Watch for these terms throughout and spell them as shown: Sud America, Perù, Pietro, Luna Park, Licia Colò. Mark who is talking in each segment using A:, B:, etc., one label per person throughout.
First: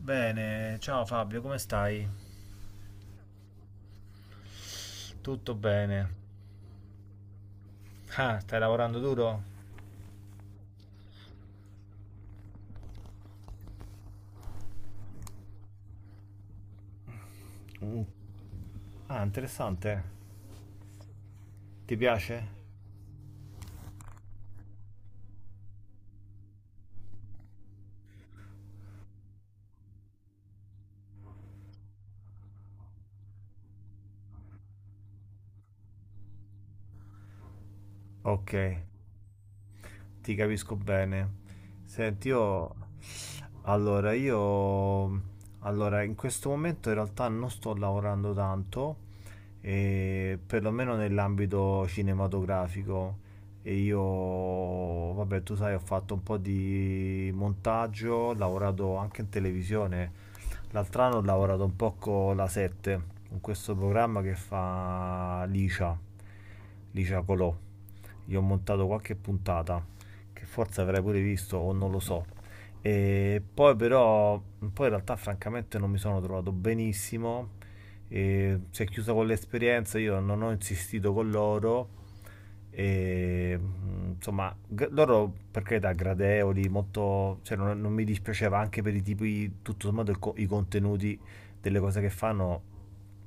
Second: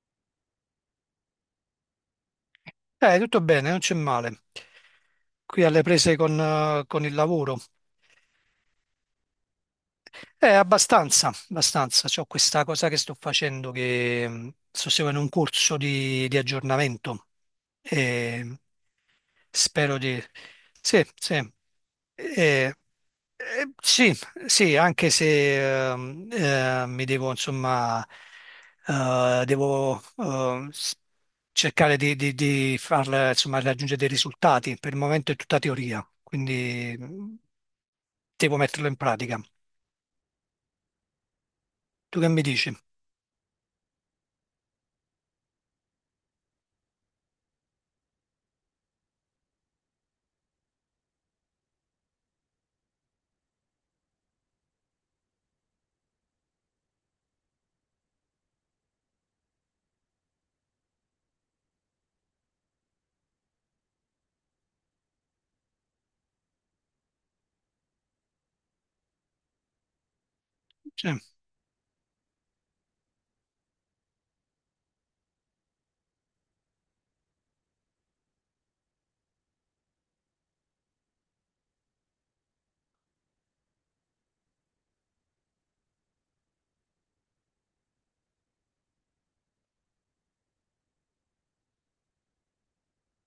A: Bene, ciao Fabio, come stai?
B: Tutto bene, non c'è male.
A: Tutto
B: Qui alle prese
A: bene.
B: con il lavoro.
A: Ah, stai lavorando duro?
B: Abbastanza, abbastanza. C'ho questa cosa che sto facendo che sto seguendo un corso di aggiornamento
A: Mm.
B: e
A: Ah,
B: spero
A: interessante.
B: di... Sì, sì.
A: Ti piace?
B: Eh, sì, sì, anche se mi devo, insomma, devo cercare di, di farla, insomma, raggiungere dei risultati. Per il momento è tutta teoria, quindi
A: Ok,
B: devo metterlo in pratica.
A: ti capisco bene.
B: Tu
A: Senti,
B: che mi dici?
A: io... Allora, in questo momento in realtà non sto lavorando tanto, perlomeno nell'ambito cinematografico. E io, vabbè, tu sai, ho fatto un po' di montaggio, ho lavorato anche in televisione. L'altro anno ho lavorato un po' con la 7, con questo programma che fa Licia, Licia Colò. Gli ho montato qualche puntata, che forse avrai
B: Cioè,
A: pure visto o non lo so. E poi però, poi in realtà francamente non mi sono trovato benissimo, e si è chiusa con l'esperienza, io non ho insistito con loro e, insomma, loro per carità gradevoli, molto, cioè, non mi dispiaceva anche per i tipi, tutto sommato i contenuti delle cose che fanno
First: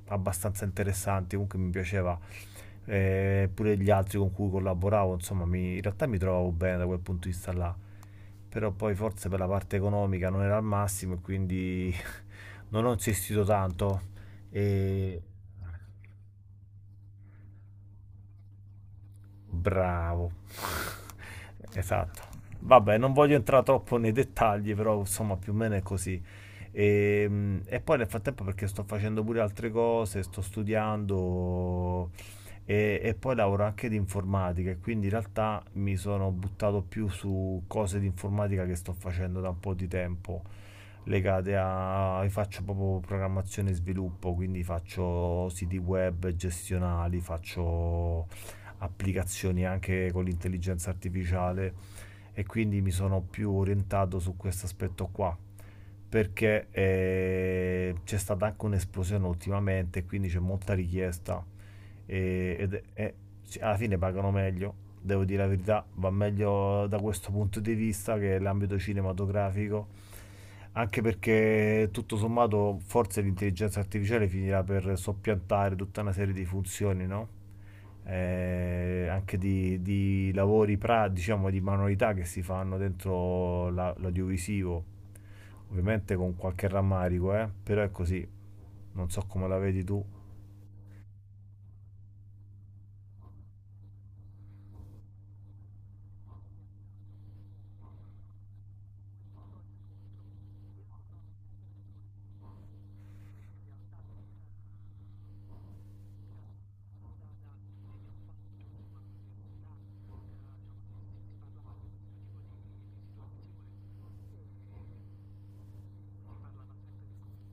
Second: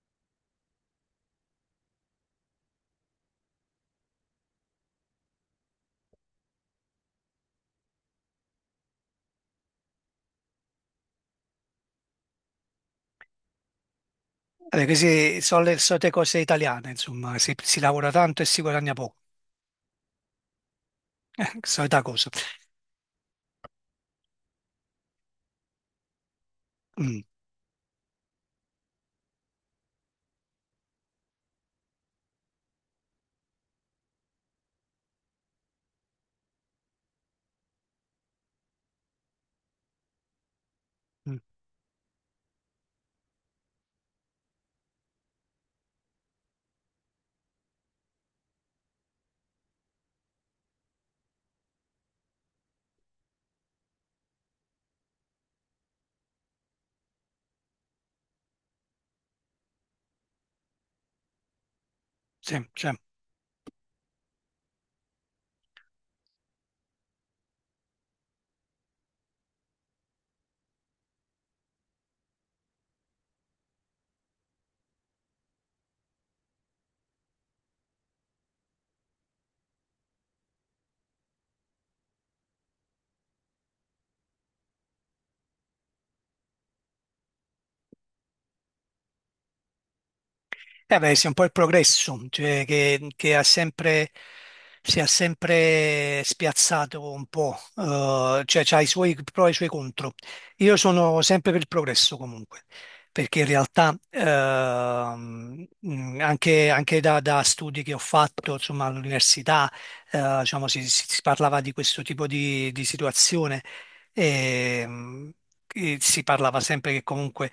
A: abbastanza interessanti, comunque mi piaceva. Pure gli altri con cui collaboravo, insomma, in realtà mi trovavo bene da quel punto di vista là, però poi forse per la parte economica non era al massimo e quindi non ho insistito tanto
B: vabbè,
A: e
B: queste sono le solite cose italiane, insomma, si lavora tanto e si guadagna poco.
A: Bravo.
B: Solita
A: Esatto.
B: cosa.
A: Vabbè, non voglio entrare troppo nei dettagli, però insomma più o meno è così.
B: Mm,
A: E poi nel frattempo perché sto facendo pure altre cose, sto studiando e poi lavoro anche di informatica e quindi in realtà mi sono buttato più su cose di informatica che sto facendo da un po' di tempo,
B: mm,
A: io faccio proprio programmazione e sviluppo, quindi faccio siti web gestionali, faccio applicazioni anche con l'intelligenza artificiale e quindi mi sono più orientato su questo aspetto qua perché c'è stata anche un'esplosione ultimamente quindi c'è molta richiesta. e,
B: sì,
A: ed-
B: sì.
A: e sì, alla fine pagano meglio, devo dire la verità, va meglio da questo punto di vista che l'ambito cinematografico, anche perché tutto sommato forse l'intelligenza artificiale finirà per soppiantare tutta una serie di funzioni, no? Anche di, lavori, diciamo, di manualità che si fanno l'audiovisivo. Ovviamente con qualche rammarico, però è così. Non so come la vedi tu.
B: Eh beh, sì, un po' il progresso, cioè che ha sempre, si è sempre spiazzato un po', cioè ha i suoi pro e i suoi contro. Io sono sempre per il progresso comunque, perché in realtà anche, anche da, da studi che ho fatto, insomma, all'università, diciamo, si parlava di questo tipo di situazione e, mh, e si parlava sempre che comunque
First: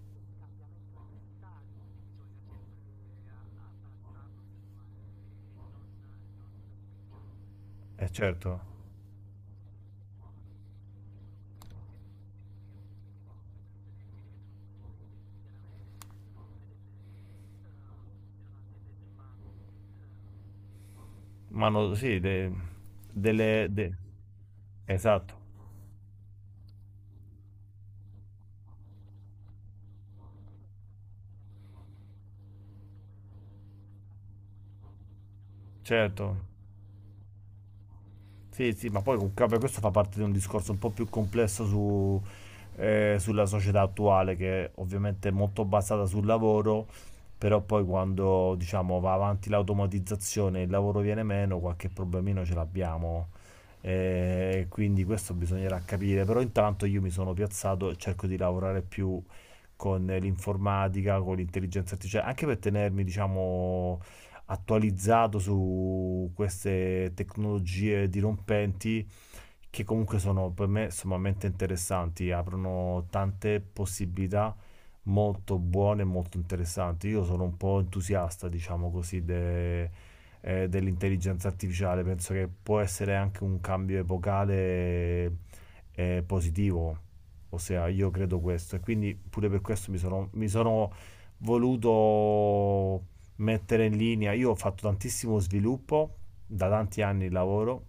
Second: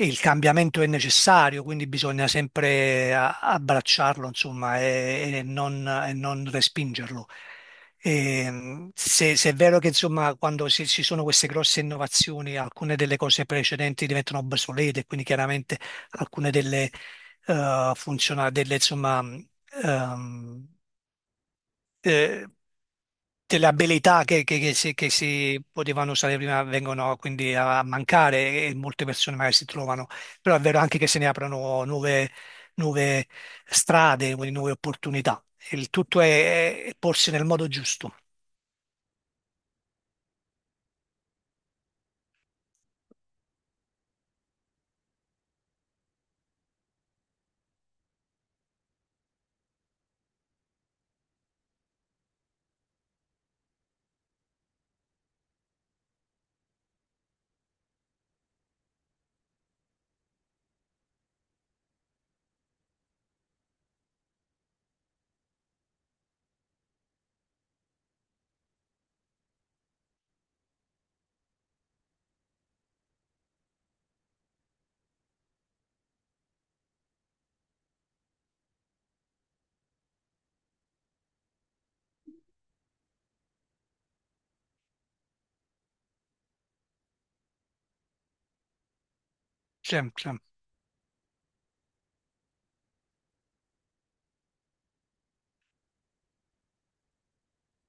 B: e il cambiamento è necessario, quindi bisogna sempre abbracciarlo, insomma, e non respingerlo.
A: Eh
B: E,
A: certo.
B: se, se è vero che, insomma, quando ci sono queste grosse innovazioni, alcune delle cose precedenti diventano obsolete, quindi chiaramente alcune delle, funziona delle, ehm,
A: Ma no, sì,
B: eh,
A: delle...
B: delle
A: de-
B: abilità che
A: esatto,
B: si potevano usare prima vengono quindi a mancare e molte persone magari si trovano, però è vero anche che se ne aprono nuove, nuove strade, quindi nuove opportunità. Il tutto
A: certo.
B: è porsi nel modo giusto,
A: Sì, sì, ma poi comunque vabbè, questo fa parte di un discorso un po' più complesso sulla società attuale, che ovviamente è molto basata sul lavoro, però poi quando diciamo va avanti l'automatizzazione e il lavoro viene meno, qualche problemino ce l'abbiamo. Quindi questo bisognerà capire, però intanto io mi sono piazzato e cerco di lavorare più con l'informatica, con l'intelligenza artificiale, anche per tenermi, diciamo, attualizzato su queste tecnologie dirompenti che comunque sono per me sommamente interessanti, aprono tante possibilità molto buone e molto interessanti. Io sono un po' entusiasta, diciamo così, dell'intelligenza artificiale, penso che può essere anche un cambio epocale, positivo, ossia io credo questo e quindi pure per questo mi
B: sempre.
A: sono,
B: Sì,
A: mi sono voluto mettere in linea. Io ho fatto tantissimo sviluppo, da tanti anni lavoro,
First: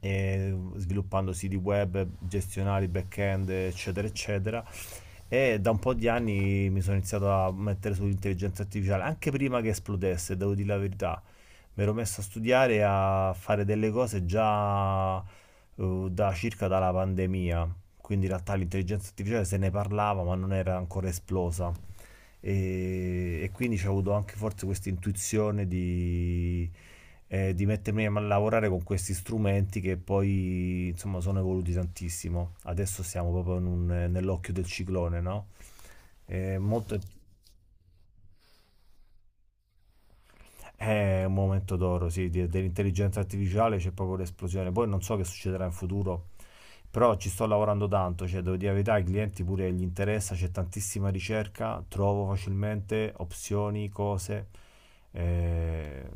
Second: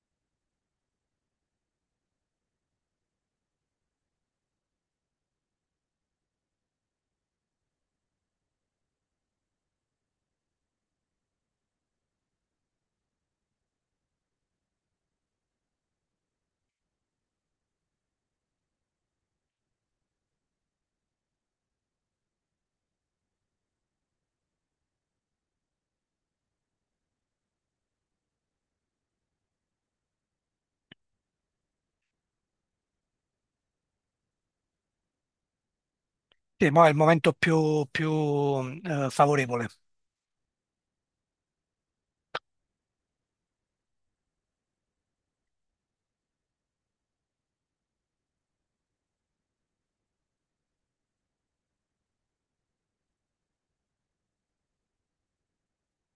A: e sviluppando siti web, gestionali, back-end, eccetera, eccetera. E da un po' di anni mi sono iniziato a mettere sull'intelligenza artificiale, anche prima che esplodesse, devo dire la verità. Mi ero messo a studiare e a fare delle cose già, da circa dalla pandemia. Quindi in realtà l'intelligenza artificiale se ne parlava, ma non era ancora esplosa e quindi ho avuto anche forse questa intuizione di mettermi a lavorare con questi strumenti che poi insomma sono evoluti tantissimo. Adesso siamo proprio nell'occhio del ciclone, no? È
B: sì, mo è il
A: molto
B: momento più, più, favorevole.
A: È un momento d'oro, sì, dell'intelligenza artificiale c'è proprio l'esplosione. Poi non so che succederà in futuro, però ci sto lavorando tanto, cioè devo dire la verità, ai clienti pure gli interessa, c'è tantissima ricerca, trovo facilmente opzioni, cose, eh,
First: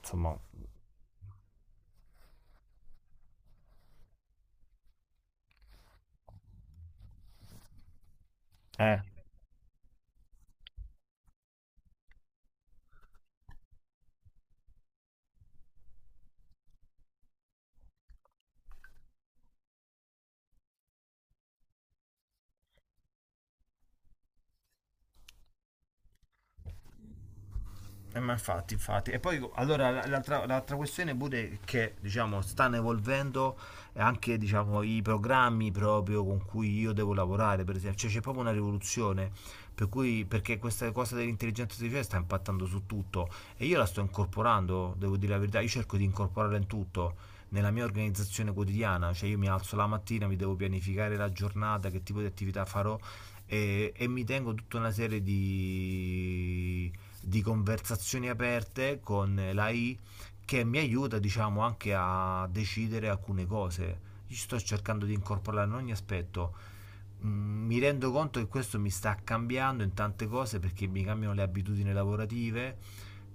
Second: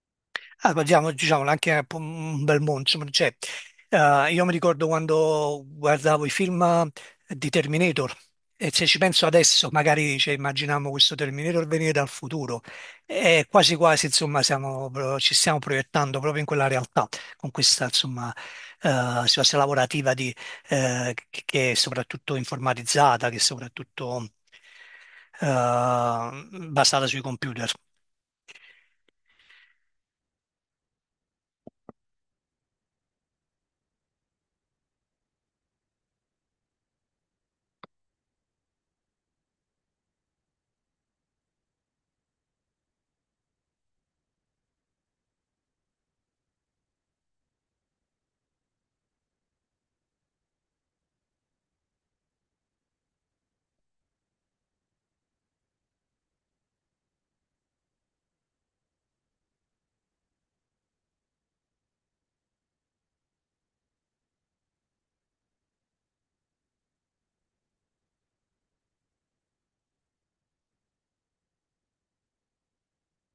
A: insomma,
B: Ah, parliamo, diciamolo, anche un po' un bel mondo, insomma, cioè, io mi ricordo quando guardavo i film di Terminator e se ci
A: eh.
B: penso adesso, magari cioè, immaginiamo questo Terminator venire dal futuro e quasi quasi, insomma, ci stiamo proiettando proprio in quella realtà, con questa, insomma, situazione lavorativa di, che è soprattutto informatizzata, che è soprattutto eh, basata sui computer.
A: Ma infatti, infatti. E poi allora l'altra questione pure è che diciamo stanno evolvendo anche diciamo, i programmi proprio con cui io devo lavorare, per esempio. Cioè c'è proprio una rivoluzione. Per cui, perché questa cosa dell'intelligenza artificiale sta impattando su tutto e io la sto incorporando, devo dire la verità, io cerco di incorporarla in tutto nella mia organizzazione quotidiana, cioè io mi alzo la mattina, mi devo pianificare la giornata, che tipo di attività farò e mi tengo tutta una serie di conversazioni aperte con l'AI che mi aiuta, diciamo, anche a decidere alcune cose. Io sto cercando di incorporarlo in ogni aspetto. Mi rendo conto che questo mi sta cambiando in tante cose perché mi cambiano le abitudini lavorative,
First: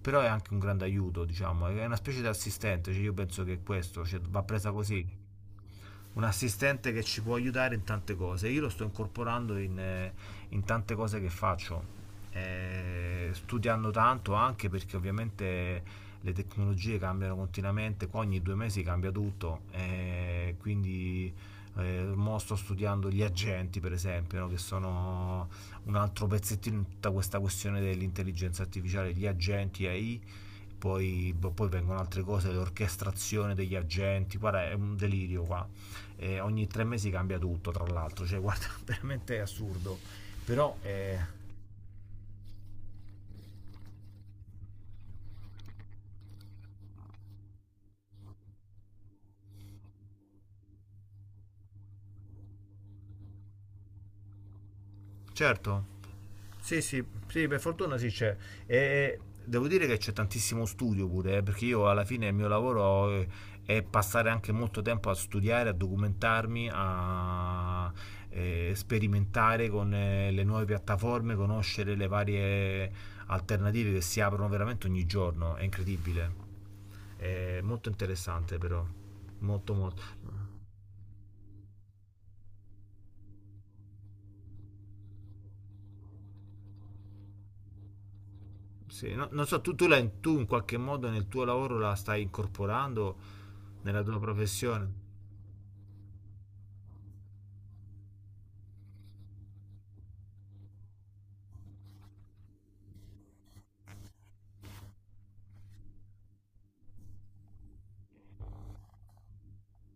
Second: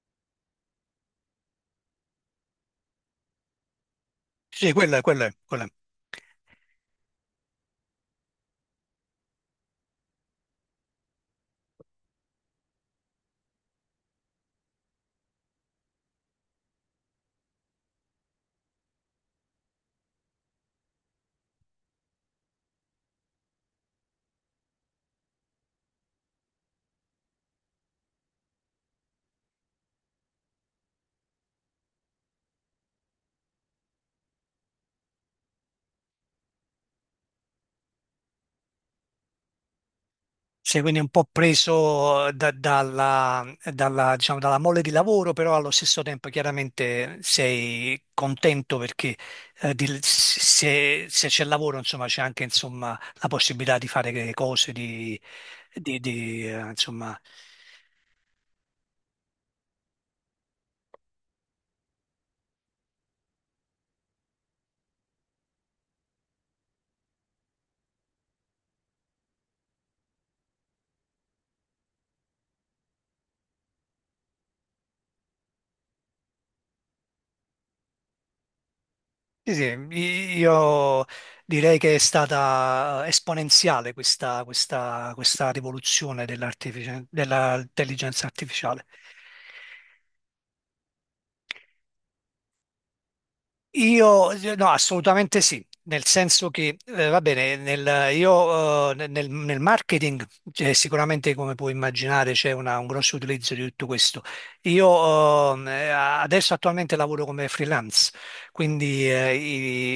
A: però è anche un grande aiuto, diciamo, è una specie di assistente, cioè io penso che questo, cioè, va presa
B: Sì, quello è,
A: così.
B: quello è, quello è.
A: Un assistente che ci può aiutare in tante cose. Io lo sto incorporando in tante cose che faccio, studiando tanto anche perché ovviamente le tecnologie cambiano continuamente, qua ogni 2 mesi cambia tutto, quindi mo sto studiando gli agenti per esempio, no, che sono un altro pezzettino in tutta questa questione dell'intelligenza artificiale, gli agenti AI poi, boh, poi vengono altre cose, l'orchestrazione degli agenti, guarda è un delirio qua. E ogni 3 mesi cambia tutto tra l'altro, cioè guarda veramente è assurdo, però
B: Sì, quindi un po' dalla, dalla, diciamo, dalla mole di lavoro, però allo stesso tempo chiaramente sei contento perché se, se c'è lavoro, insomma, c'è anche insomma, la possibilità di fare le cose,
A: Certo. Sì, sì,
B: insomma...
A: sì, per fortuna sì c'è. E devo dire che c'è tantissimo studio pure, perché io alla fine il mio lavoro, è passare anche molto tempo a studiare, a documentarmi, a sperimentare con le nuove piattaforme, conoscere le varie alternative che si aprono veramente ogni giorno. È incredibile. È molto interessante però.
B: Sì, sì,
A: Molto molto.
B: io direi che è stata esponenziale questa, questa, questa rivoluzione dell'intelligenza artificiale.
A: Sì, non so, tu in qualche modo nel tuo lavoro la stai incorporando nella tua
B: No,
A: professione?
B: assolutamente sì, nel senso che, va bene, nel marketing, cioè, sicuramente come puoi immaginare c'è un grosso utilizzo di tutto questo. Io, adesso attualmente lavoro come freelance quindi eh,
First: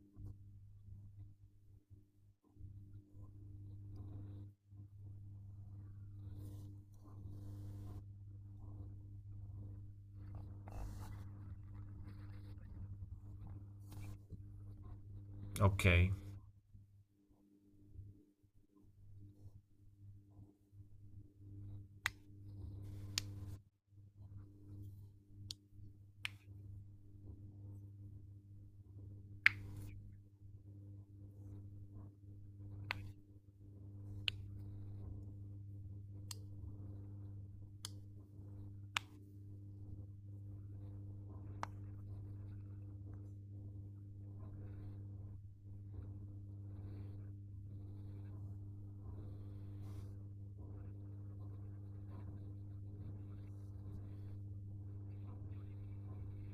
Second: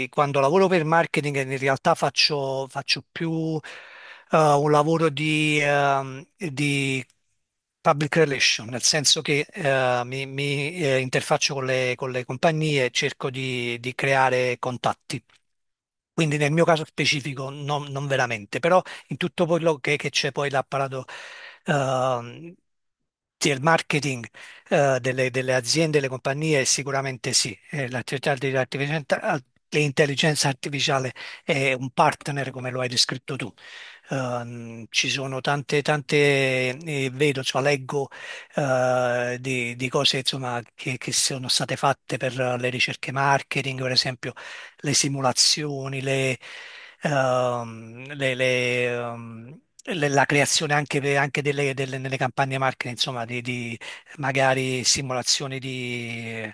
B: i- quando lavoro per marketing in realtà faccio, faccio più un lavoro di public relation, nel senso che mi, interfaccio con le compagnie e cerco di creare contatti.
A: Ok,
B: Quindi nel mio caso specifico non, non veramente, però in tutto quello che c'è poi l'apparato ehm, del marketing delle, delle aziende, delle compagnie, sicuramente sì. L'intelligenza artificiale è un partner come lo hai descritto tu. Ci sono tante, tante, vedo, insomma, leggo di cose insomma, che sono state fatte per le ricerche marketing, per esempio le simulazioni, la creazione anche, anche delle, nelle campagne marketing, insomma, magari simulazioni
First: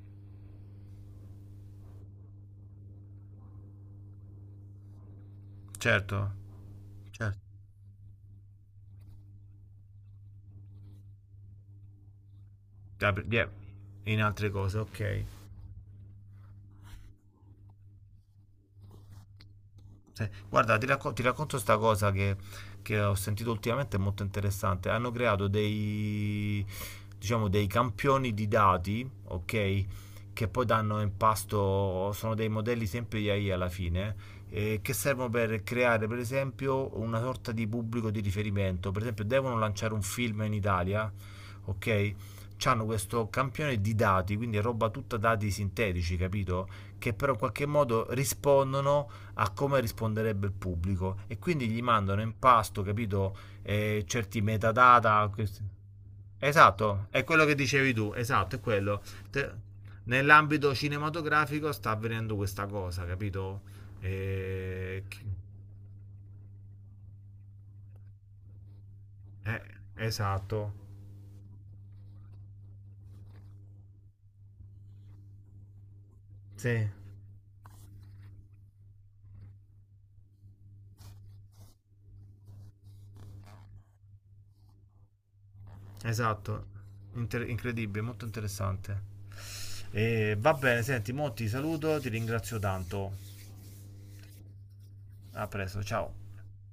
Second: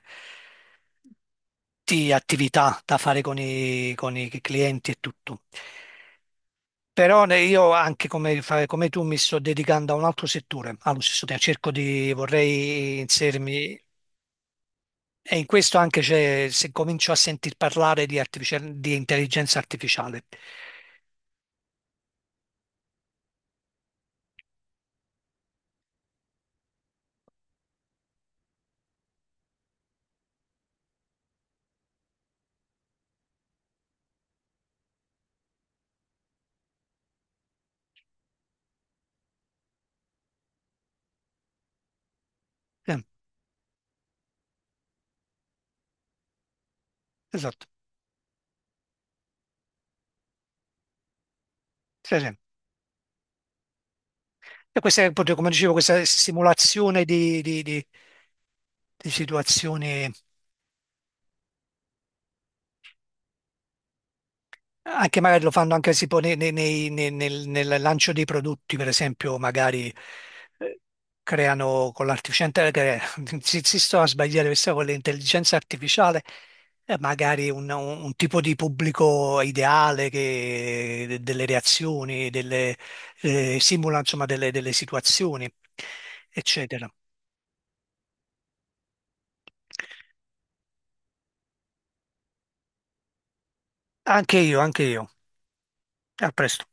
B: di attività da fare con i clienti e tutto.
A: certo,
B: Però
A: certo.
B: io anche come, come tu mi sto dedicando a un altro settore, allo stesso tempo cerco di, vorrei
A: Ah, yeah,
B: inserirmi,
A: in altre cose, ok.
B: e in questo anche c'è, se comincio a sentir parlare di, di intelligenza artificiale.
A: Sì. Guarda, ti racconto questa cosa che ho sentito ultimamente, è molto interessante. Hanno creato dei, diciamo, dei campioni di dati, ok? Che poi danno in pasto, sono dei modelli sempre di AI alla fine, che servono per creare, per esempio, una sorta di pubblico di riferimento. Per esempio, devono lanciare un film in Italia, ok? C'hanno
B: Eh,
A: questo campione di dati, quindi è roba tutta dati sintetici, capito? Che però in qualche
B: esatto,
A: modo rispondono a come risponderebbe il pubblico e quindi gli
B: sì,
A: mandano
B: sì.
A: in pasto, capito, certi
B: E questa è
A: metadata.
B: proprio, come dicevo, questa simulazione
A: Esatto, è quello che dicevi tu, esatto, è quello.
B: di
A: Te-
B: situazioni.
A: Nell'ambito cinematografico sta avvenendo questa cosa, capito? Eh,
B: Anche
A: chi-
B: magari lo fanno anche tipo nel lancio dei prodotti, per esempio,
A: eh,
B: magari
A: esatto,
B: eh, creano con l'artificiale, cre- si sto a sbagliare, questa con l'intelligenza artificiale,
A: sì,
B: magari un tipo di pubblico ideale delle reazioni, delle, simula insomma delle delle situazioni,
A: esatto.
B: eccetera.
A: Incredibile, molto interessante. Va bene, senti, mo ti saluto, ti ringrazio tanto.
B: Anche io, anche io.
A: A presto, ciao.
B: A presto.